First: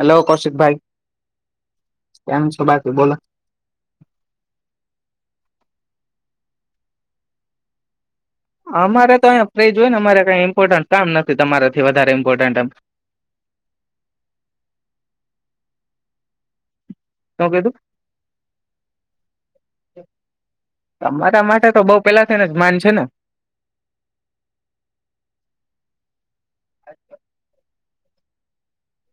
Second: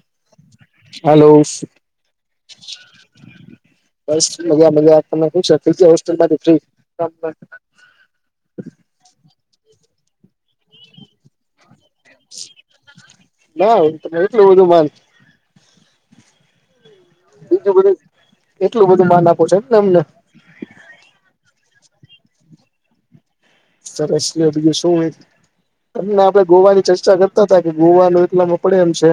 Hello Kaushik ભાઈ hello કેમ છો, બાકી બોલો બ મજા મજા, ત હોસ્ટેલ માંથી ફ્રી અમારે, તો અહીંયા ફઈજ હોય ને અરે કઈ,. કામ નથી, તમારાથી વધારે ઈમ્પોર્ટન ના તમે એટલું બધું માન શું કીધું બીજું બધું એટલું બધું માન આપો છો, એમને તમને તમારા માટે બઉ પેલા, ને જ માન છેને. સરસ બીજુ, શું હોય, તમને આપડે ગોવાની ચર્ચા કરતા હતા કે ગોવાનુ, એટલામાં પડે એમ છે,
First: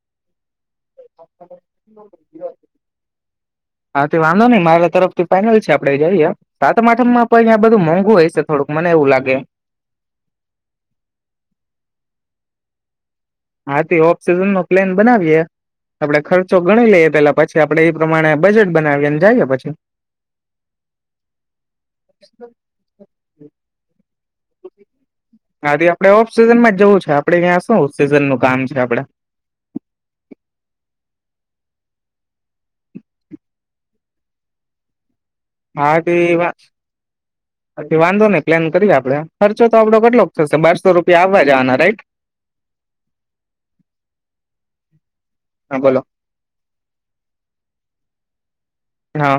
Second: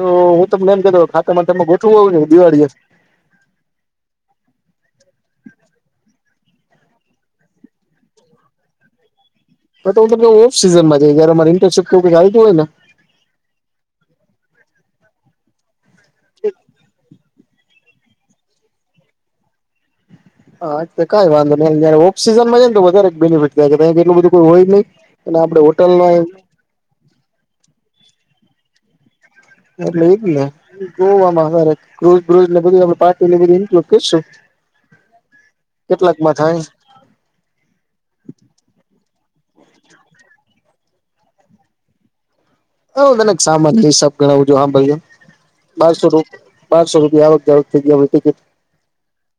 તો તમને એમ કતો ખાતા માં તમે ગોઠવુ, હોવું દિવાળી હા, તે વાંધો નઈ મારા તરફથી ફાઇનલ છે આપડે જઈએ સાતમાઠમમા પણ અહીયા બધું મોંઘું હોય છે. થોડુંક મને એવું લાગે બ હુ, ઓફ સીઝન માં જઈ જયમારે ઇન્ટરશિપ ચાલતું હોય, ને હાથી, ઓફ સિઝન નો પ્લેન બનાવીયે આપડે ખર્ચો ગણી લઈએ, પેલા પછી. આપડે એ પ્રમાણે, બજેટ બનાવીને જઈએ, પછી હા, કઈ વાંધો ન ઓફ સીઝનમાં છે. બેનિફિટ થાયટલું બધું કોઈ હોય નઈ અને આપડે હાથી, આપડે હોટલમાં ઓફ સિઝન માં જ જવું છે, આપડે ત્યાં શ સિઝન ન કામ છે, આપડે એટલે એજ ને ગવામાં ક્રોઝ, બ્રો ને બધું આપ્ટ બધ લ કેશું. હ હા, તે વાત પછી વાંધો નઈ, પ્લાન કરીએે આપડે ખર્ચો તો આપડો કેટલો થશે બાર સો રૂપિયા, આવવા જવાના રાઈટ હ, તનેક સામ્રી સબ ગણાવું જો હા, ભાઈ હા બોલો બારસો, બારસો રૂપિયા આવગ જારક થઈ ગયા ટિકિટ હા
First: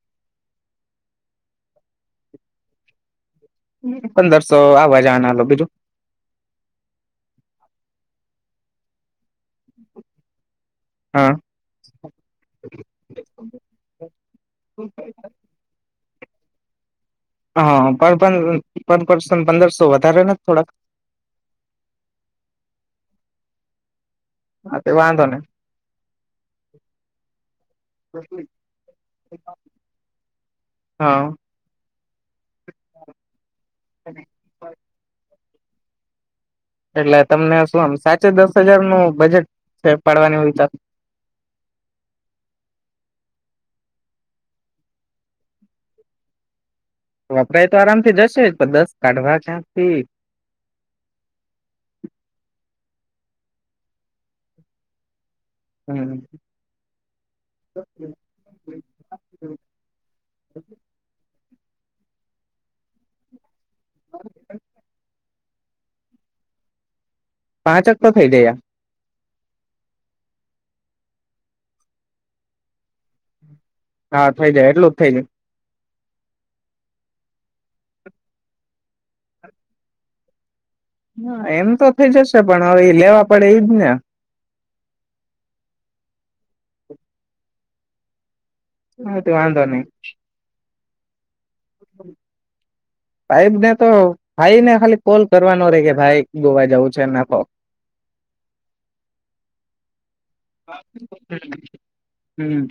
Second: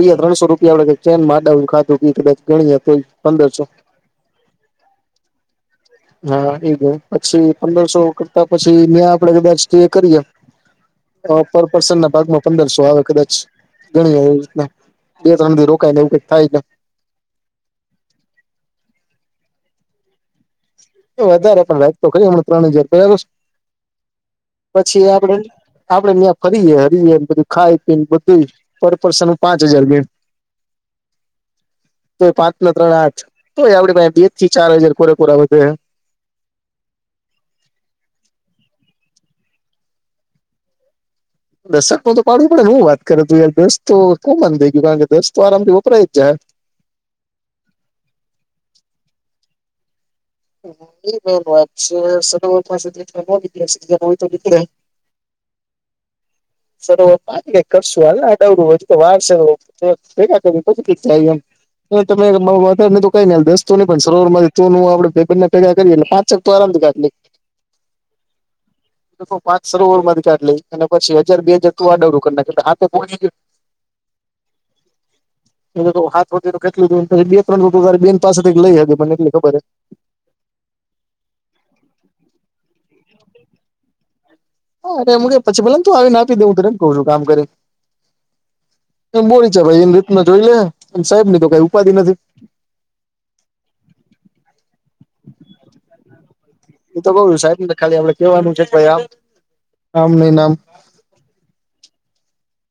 બીજા ત્રણસો રૂપિયા આપડે કે ચેન ખાધુ કદા ગણી પંદરસો, આવાજનાલો બીજું હા, એ જ પછી, પંદરસો કરતા પછી ન્યાં આપડે કદાચ કરીએ હા પર પર્સન, ના ભાગમાં પંદરસો આવે કદાચ ગણી એવી રીતના બે, ત્રણ દિવસ રોકાયને એવું કક થાય ને હા, પર પ્રસન્ન પંદરસો વધારે નથી. થોડાક એ, વધારે પણ રાત તો ખ હમણા ત્રણ હજાર પ હા તે પછી, વાંધો આપડે નઈ આપડે, ત્યાં ફરીએે હરીએ બધું ખાઈ પીને બધું પર પર્સન પાંચ હજાર, બે હા તો એ પાંચ ના ત્રણ આઠ તોય, આપડે બે થી ચાર હજાર પોરેપોરા હો એટલે, તમને શું આમ સાચે દસ હજાર નું બજેટ છે, પાડવાની વિચાર દશકમાં તો પાડું પડે હુ, વાત કરે તું યાર દસ તો કોમાન થઈ ગયુ, કારણ કે દસ તો આરામથી વપરાય જ જાય વપરાય, તો આરામથી જશે જ પણ દસ કાઢવા ક્યાંથી એ વાત છે, સર પાી તોી હમ સરર ક કરશુ, હાલ આ ડવરું, તો વાર ભેગા કર પછીી જાય એમ તમે વધ, ન કઈ દસ ન પણ સરોવર તે ગ પાંચક, પરાા પાંચક તો થઇ ગયા. પાંચ સર ઓવર થી કાઢ લઈ અને પછી, હજાર બે હજાર, તું આ ડવરું કર ના એટલે હાથે, પોડી ગય હા, થઇ જાય, એટલું જ થઇ જાય. હા, વધે તો કેટલું પછ, બે ત્રણ ર બેન પાસેથી જ લઈ. હ મને એટલી ખબર એમ તો થઇ જશે, પણ હવે એ લેવા પડે એજ ને હારે પછી, ભોને તું આવી ના આપી દે હું ત એમ કઉ છુ, કામ કરી એમ હથી બોલી છે, વાંધો ભાઈ નહી એની રીત ના જોઈ લે એમ સાહેબ ની તો કઈ ઉપાધિ નથી સાહેબ ને તો ભાઈ, ને ખાલી કોલ કરવાનો રે કે ભાઈ, ગોવા જવું છે. એ તો કઉ છું નાખો સાહેબ ને ખાલી આપડે કેવાનું છે કે ભાઈ આમ આમ નઈ ને આમ હમ્મ.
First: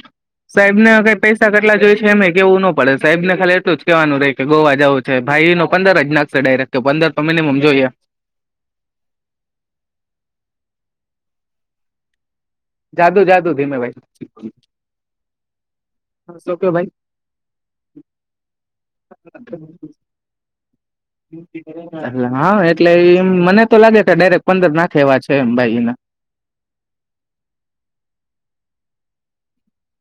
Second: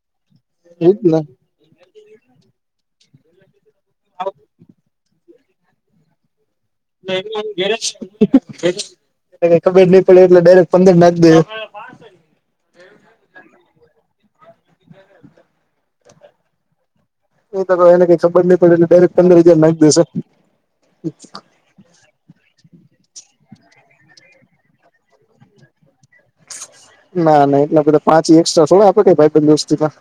સાહેબ ને કઈ પૈસા કેટલા જોઈ છે, એમે કેવું ના પડે સાહેબ ને ખાલી એટલું જ કેહેવાનું રહે, કે ગોવા જવું છે. ભાઈ, નોંધંદ રજનાક છે, ડાયરેક્ટ પંદર તો કબજ મિનિમમ જોઈએ નહી, પડે એટલે ડરેક્ટ પંદર નાખ પાડી જાદુ, જાદુ ધીમે ભાઈ. હા, શો કે ભાઈ. એ તો એને કઈ ખબર નહી, પડે એટલે ડાયરેક્ટ પંદર હજાર, નાગી દેશે હા એટલે એમ મને તો લાગે કે ડાયરેક્ટ પંદર નાખેવા છે એમ ભાઈ એના. ના ના એટલા બધા પાંચ એકક્સ્ટ્રા થોડ આપે કે ભાઈબંધ દોસ્તી માં.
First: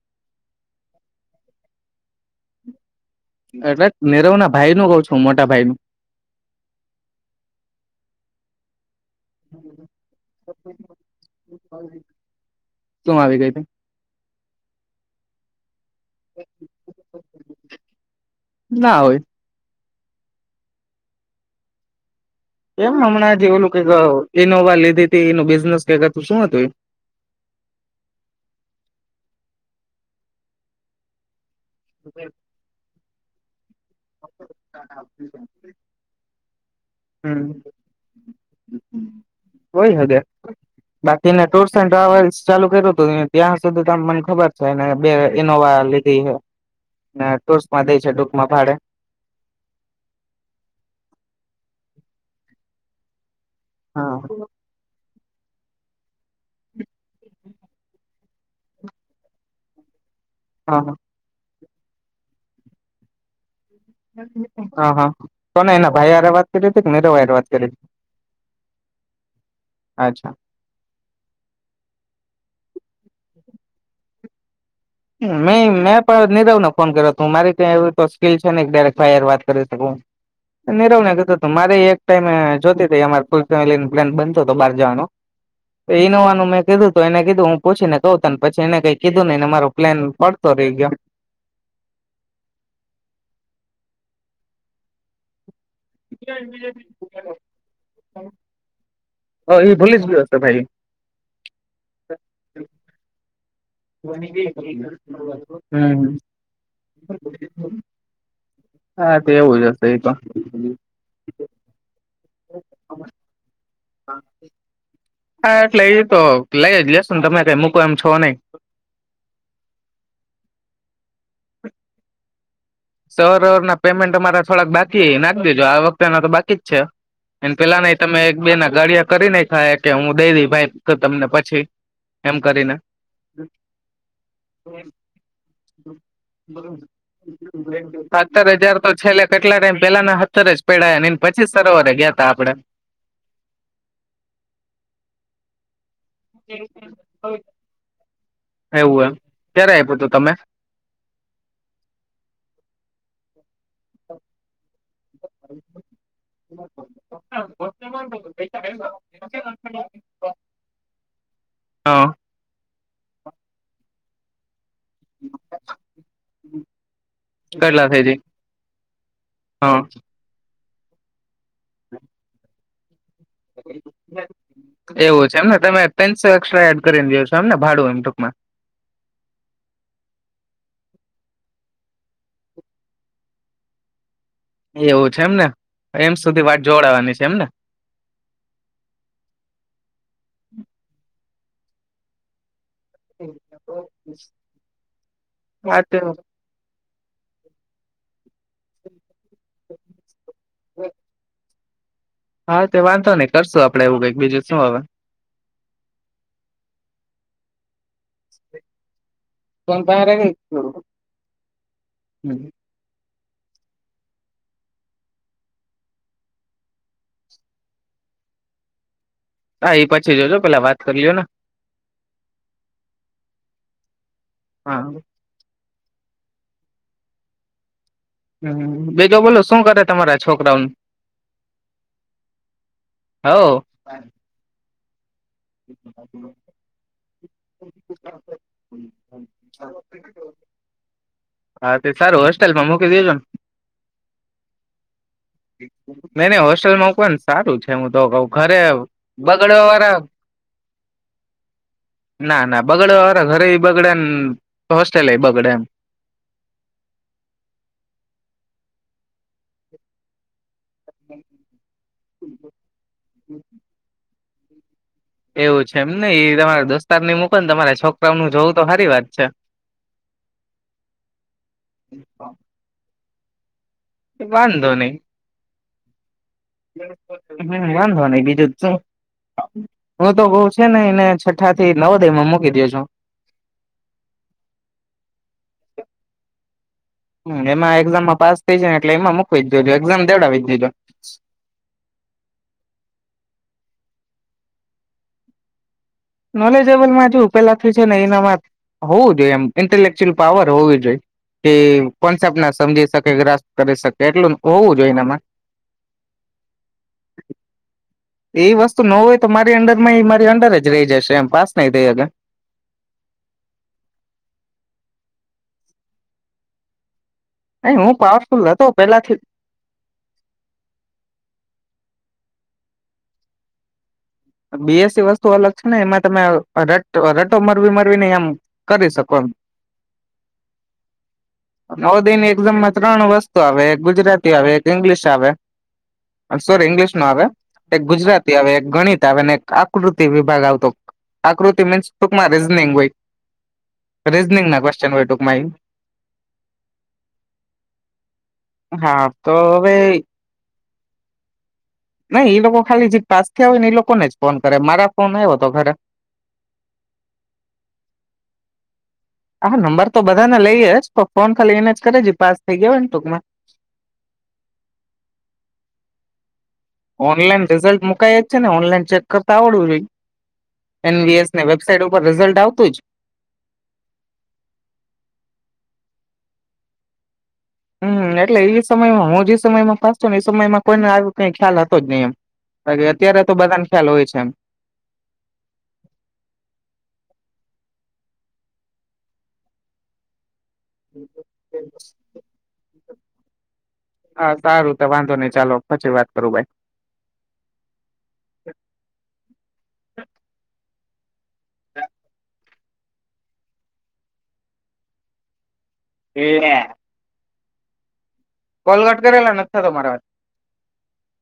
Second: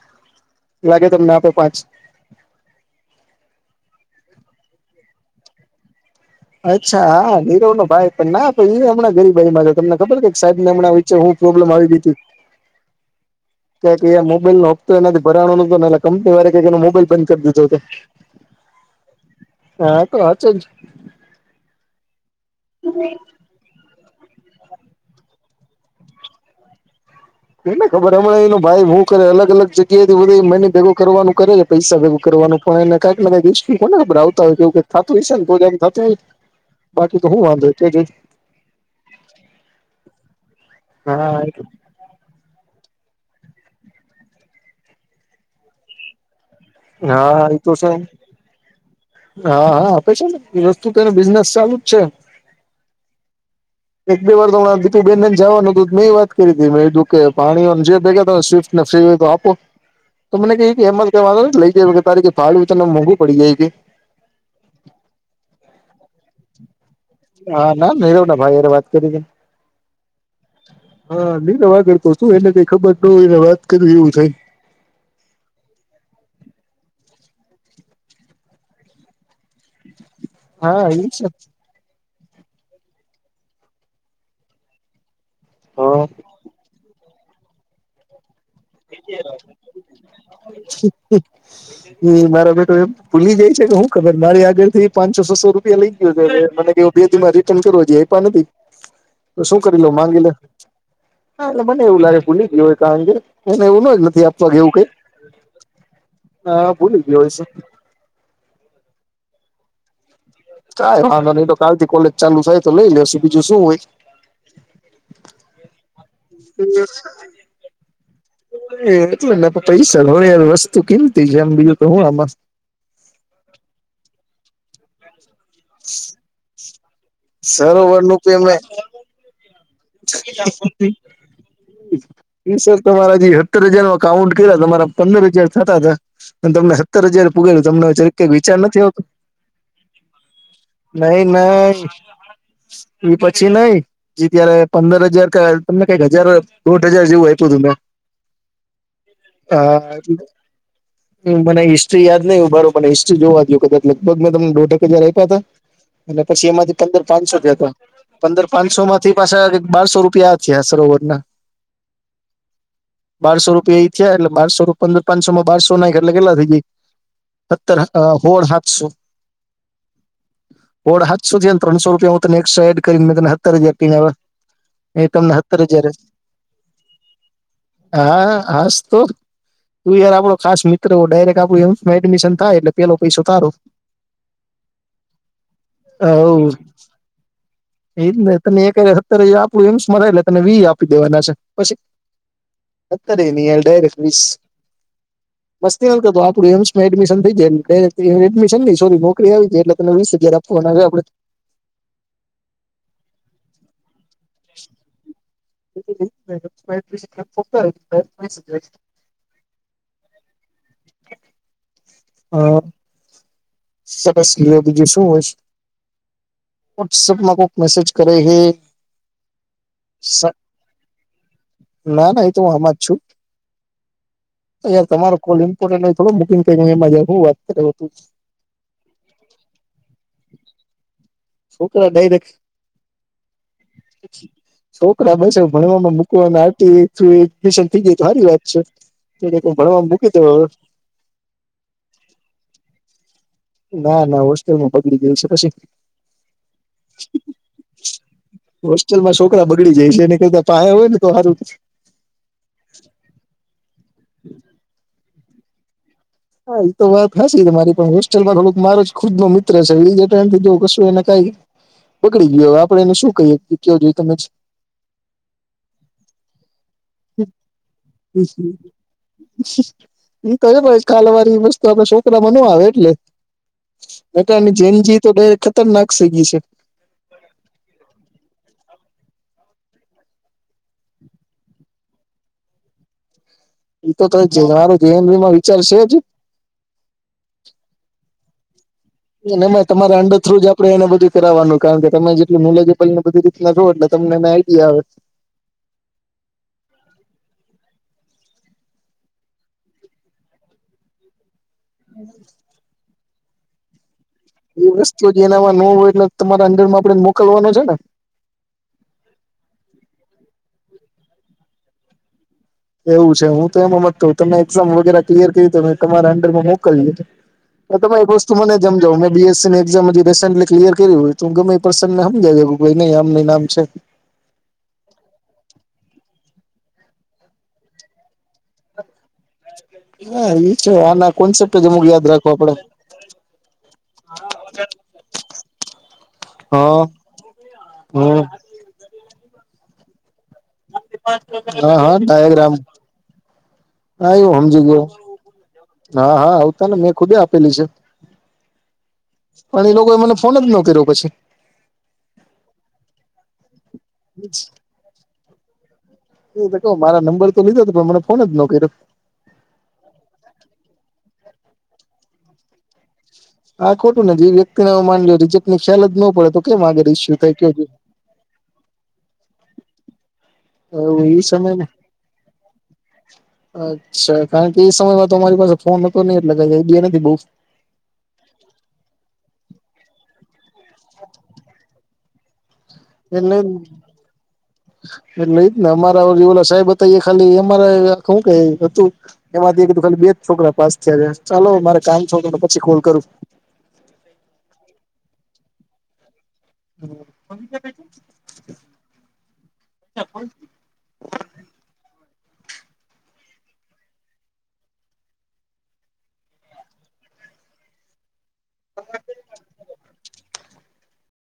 લાગે તમને આપે પાંચ. એટલે નીરવ ના ભાઈ નું કઉ છું મોટા ભાઈ નું. અચ્છા હા નીરવ નો ભાઈ પણ ના એ હમણાં ગરીબાઈ માં છે તમને ખબર છે સાહેબ ને હમણા વચ્ચે હું પ્રોબ્લેમ આવી ગીતી. ચમ આવી. ગઈ હતી ક મોબાઈલ નો હપ્તો એ એમનાથી ભરણો ન ન ન ન કંપની વારા કેકે એનો મોબાઈલ બંધ કર દીધો તો. ના હોય હા તો હાચો જ એમ હમણાં જે ઓલું ક અ ઇનોવા લીધી તી એનું બિઝનેસ કંઈક હતું શું હતું ઈ. એને ખબર હમણાં એનો ભાઈ હું કરે અલગ અલગ જગ્યાએથી બધી મની ભેગું કરવાનું કરે છે. પૈસા ભેવું કરવાનું પણ એને કાઈક ને કંઈક ઇસ ઈ કોના પર આવતા હોય કંઈક થાતું હઈસે ને કોઈક એમ થાતું હોય બાકી તો હું હમ વાંધોય કેજે કોય હદે હા બાકીને ટુર્સ એન્ડ ટ્રાવેલ્સ ચાલુ [inaudible] ત્યાં સુધી ત મને ખબર છે એને બે ઇનોવા લીધી હે. ના હા એ ટુર્સ તો માંટે છે ટૂંકમાં ભાડે. હા હા આપે છે ન વસ્તુ તેને બિઝનેસ ચાલુ જ છે. હા એક બે વાર તો હું આ દીપી બેન ને જવાનું તું મે એ વાત કરી તી મેં કીધું કે ભાણિયો ને જે ભેગા થા સ્વિફ્ટને ફ્રી હોય તો આપો. તો મને કે હા ઈકે હા અમાર કાઇ વાંધો નથ લઈ જવી કે તારી કે ભાડું તને મોંઘું પડી જાય કે. હા હ કોને એના ભાઈ હારે વાત કરી. હતી કે નીરવ હારે વાત કરી હા હતી ના નૈરવ ના ભાઈ હારે વાત કરી તી. હા નહી વા કરતો શું એને કઈ ખબર ન હોયને વાત કરિ એવું થાય. મે મેં પણ નીરવને ફોન કર્યો તું મારી ત્યાં એવું તો સ્કીલ છે ન ડાયરેક ફાયર વા [unintelligible] હા નિરવ એ છે કીધું તું મારે એક જોતી તી અમાર ફૂલ ફેમિલી પ્લાન બનતો તો બાર જવાનો હા ઈનોવાનું મેં કીધું તો એને કીધું હું પૂછીને કઉ તન પછી એને કઈ કીધું ને ને મારુ હ હ હમ્મ મારો બેટો એમ ભૂલી જાય છે કે હું. ખબર મારી આગળ થી પાચસો છ સો રૂ પિયા લઈ ગયો મને કે બે રિટર્ન કરુ હજી અયપા નથી. હ શું એ કરી લો ભૂલી જ માંગી ગયો લે હશે ભાઈ. હા એટલે મને એવું લાગે ભૂલી ગ્યો કારણ કે એને એવું ન નથી આપવા કે એવું કઈ હમ્મ. હા ભૂલી ગ્યો હશે. હા તો એવું જ હશે એ તો. કાઈ વાંધો નહી તો કાલથી કોલેજ ચાલુ થાય તો લઈ લેશ બીજું શું હોય. હા એટલે ઈતો લઈ જ લેશું ને તમે કઈ મૂકો એમ છો નહી. એ એટલે નેે પૈસા હોય વસ્તુ કિમતી છે એમ બીજું તો હું આમાં સવાર હવાર ના પેમેન્ટ અમારા થોડાક બાકી એના કરીજો આ વખતેના તો બાકી જ છે એ પેલા ને સરોવર નું તમે એક બે પેમેન્ટ ના ગાડિયા કરી નઈ થાય કે હું દઈ દઈ ભાઈ તમને પછી. એમ એ કરીને સર તમારા જે સત્તર હજાર નો કાઉન્ટ કર્યા તમારા પંદર હજાર થતા હતા અને તમને હત્તર પુરા સત્તર હજાર તો છેલ્લે કેટલા ટાઇમ પેલા ના સત્તર જ પડા એ નહી પછી સરોવરે નહી ગ્યા તા આપડે. એ પછી નઈ જે ત્યારે પંદર હજાર ક તમને કઈક હજાર દોઢ હજાર જેવું આપ્યું તું મેં. એવું એમ ક્યારે હા. આપ્યું તું તમે હમ્મ મને હિસ્ટ્રી યાદ નહીં ઉભારો મને હિસ્ટ્રી જોવા દયું કદાચ લગભગ મે તમ દોઢ એક હજાર. આપ્યા તા અને પછી એમાંથી પંદર પાંચસો પંદર પાંચસો માંથી પાછા બારસો રૂપિયા થ્યી આ સરોવર ના. હા બારસો રૂપિયા ઈ થયા એટલે બારસો રૂપ પંદર પાંચસો માં બારસો નાયખ એટલે કેટલા થાય ઈ બેય? સતર કેટલા થઈ જાય હોળ સાતસો. હા હોડ હાતસો થ્યાં ને ત્રણસો રૂપિયા હું તને એકસ્ટ્રા એડ કરીને, મે તને હતર હજાર તીન આવ્યાં. મે એવું તમને છે એમને હતર તમે હજાર ત્રણસો એક્સ્ટ્રા એડ કરીને દો છો એમને ભાડું [unintelligible] એમ ટૂંકમાં હા હાસ તો તું યાર આપડો ખાસ મિત્ર ડાયરેક્ટ આપણું યંગ એડમિશન થાય, એટલે પેલો પૈસો તારો. એવું છે એમને એમ સુધી વાત જોડાવાની છે એમને ઈ જ ને તને એક હારે સત્તર હજાર આપણું એમ્સમાંટલે તને વી આપી દેવાના છે. પછી? હતરેય નહી હાલ ડાયરેક વીસ હા મસ્તી તે નથ કરતો, આપડું એમ એડમિશન થઈ જાય ડાયરેક્ટ એડમિશન નઈ સોરી એ આવી જાય, એટલે તને વીસ હજાર આપવાના રે આપડે. હા તે વાંધો નઈ, કરશું આપડે એવું કઈક બીજું શું હવે? [unintelligible] એડમિશન પણ તારે હંઅં હા સરસ લે બીજું શું હોય છે? વોટ્સઅપમાં કોઈક મેસેજ કરે છે. હા એ પછી સક જોજો પેલા વાત કરી લ્યો ને ના ના એ તો હું આમાં જ છું. હા યાર તમારો કોલ ઇમ્પોર્ટન્ટ હોય થોડો મુકી ને કરી એમાં જવ? હું વાત કરો? હમ બીજો બોલો શું કરે તમારા છોકરાઓનું? છોકરા ડાયરેક્ટ, હવ છોક ભણવામાં મુકવાના આથી મિશન થઈ જાય તો સારી વાત છે. એ ને તૌ હું ભણવાવા મૂકી દેવાનો છ. હા તે સારુ હોસ્ટેલ્માં મુકી દેજો ને ના ના હોસ્ટેલમાં બગડી જાય. નઈ નને હોસ્ટેલ મકવાનું સારું છે. હું તો કઉ ઘરે હોસ્ટેલમાં છોકરા બગડવા બગડી જાય વાળા છે એની કરતા પાહે હોય ને તો હારું. ના ના બગડવા વારા ઘરે એ બગડે ને હોસ્ટેલ એ બગડે એમ હા એ તો વાત હાસી તમારી પણ હોસ્ટલમાં થોક મારો જ ખુદ નો મિત્ર છે એ જ એમ કીધુ એને કઈ બગડી ગયયો આપણે એને શું કહીએ કેયો જોઈ તમે? એવું છે એમ નઈ તમારા દોસ્તાર ની મૂંકો ને તમારા છોકરાઓનું જોવું તો સારી વાત છે. એ તો એમ જ કાલ હવારે ઈ વસ્તુ આપણે છોકરામાં નો આવે એટલે. પોતાની વાંધો નહી જેનજી તો ડાયરેક ખતરનાક થઈ ગઈ છે. વાંધો નહી બીજું જ તો શું? હું તો બઉ છે ને એને છઠ્ઠા થી નવોદયમાં મૂકી દયો છું. એતો મારો [inaudible] [inaudible] જનરીમાં વિચાર છે જ એમાં એક્ઝામમાં પાસ થાય જાય ને એટલે એમાં મૂકવી જ ના જોજો તમારા એક્ઝામ અંડર થ્રુ દેવડાવી જ દેજો આપડે એને બધું કરાવવાનું કારણ કે તમે જેટલી નોલેજેબલ એને બધી જો એટલે તમનેને આઈડિયા આવે. નોલેજેબલમાં જૌ પેલા થી છે ને એનામાં હોવું જોઈએ એમ ઇન્ટલેકચ્યુઅલ પાવર હોવી જોઈએ. કે કોસેપ્ટ ના સમજી શકે, ગ્રાસ કરી શકે. એટલું એ હોવું જોઈએ વસ્તુ જે એનામાં ન હોય એટલે તમારા અંંદરમાં આપણે મોકલવાનો છે ને એ વસ્તુ ન હોય તો મારી અંંદર માં એ મારી અંદર જ રહી જશે, એમ પાસ નહી થઈ અકે એવું છે, હું તો એમ હમજ તો કે તમે એક્ઝામ વગેરે ક્લિયર કરી મે તમારા અંડરમાં મોકલી એ નહી તમે હું એક વસ્તુ પાવરફુલ મને હતો સમજાવ મેં પેલાથી બીએસસીની એક્ઝામ હજી રિસેન્ટલી ક્લિયર કર્યું તો ગમે ઈ પરસન ને [inaudible] નઈ આમની આમ છે. બી એસી વસ્તુ અલગ છે ને એમાં તમે રટ રટો મરવી મરવીને એમ કરી શકો હા એ છે આના કોન્સેપ્ટ જ પણ [unintelligible] અમુક યાદ નવોદયની રાખવા પડે એઝામમાં ત્રણ વસ્તુ આવે એક ગુજરાત ગુજરાતી આવે, એક ઇંગ્લિશ આવે, સોરી હા ઇંગ્લિશ નો આવે, હમ ગુજરાતી આવે, એક ગણિત એક આકૃતિ વિભાગ આવતો. આકૃતિ હા, મીન્સ હા ટૂંકમાં ટાયગ્રામ રીઝનિંગ હોય હ, એું રીઝનિંગ ના સમજી ગયો, ક્વેશ્ચન હોય ટૂંકમાં ઈ. હા હા આવતા ને મેં ખુદે આપેલી છે. હા તો પણ એ લોકોએ હવે મને ફોન જ ન કર્યો, પછી. નઈ ઈ લોકો ખાલી જે પાસ હોય, ને એ લોકોને જ ફોન કરે મારા ફોન એ એ તો કહ, મારા નંબર તો લીધો હતો પણ મને ફોન જ ન કર્યો. હા, નંબર તો બધા ને લઈએે જ પણ ફોન ખાલી એને જ કરે છે, પાસ થઈ ગયો હોય ને ટૂકમા હા, ખોટું ને જે વ્યક્તિને હ માન રીજક ની ખ્યાલ જ ન પડે તો કેમ આગળ ઇસ્યુ થાય ઓનલાઈન કયો રિઝલ્ટ મુકાય જ છેને, ઓનલાઈન ચેક કરતા આવડવું જોઈ. એવું એ એનવીએસને સમય ને વેબસાઇટ, ઉપર રિઝલ્ટ આપ અચ્છા કારણ, કે એ સમયમાં તો અમારી પાસે ફોન ન એ લગાવું બે નથી, બઉ હમ એટલે એ સમયમાં હુ, જે સમય માં ફચું ને એ સમયમાં કોઈને આવ કઈ, ખ્યાલ હતો જ નહીિ એમ બાકી એ અત્યારે તો નઈ, બધાને ખ્યાલ હોય છે એમ એ લઈ જ ને અમારાવા સાહેબ બતા ખાલી રેું ક હતુ, એમાંથી ખાલી બે છોકરા, પાસ થયા જ ચાલો મારે કામ છો તોને પછી કોલ કરુ હા સારું તો વાંધો નઈ ચાલો પછી, વાત કરો ભાઈ છે, કો એરા કોલગટ કરેલા નથીતા, તમારા વાત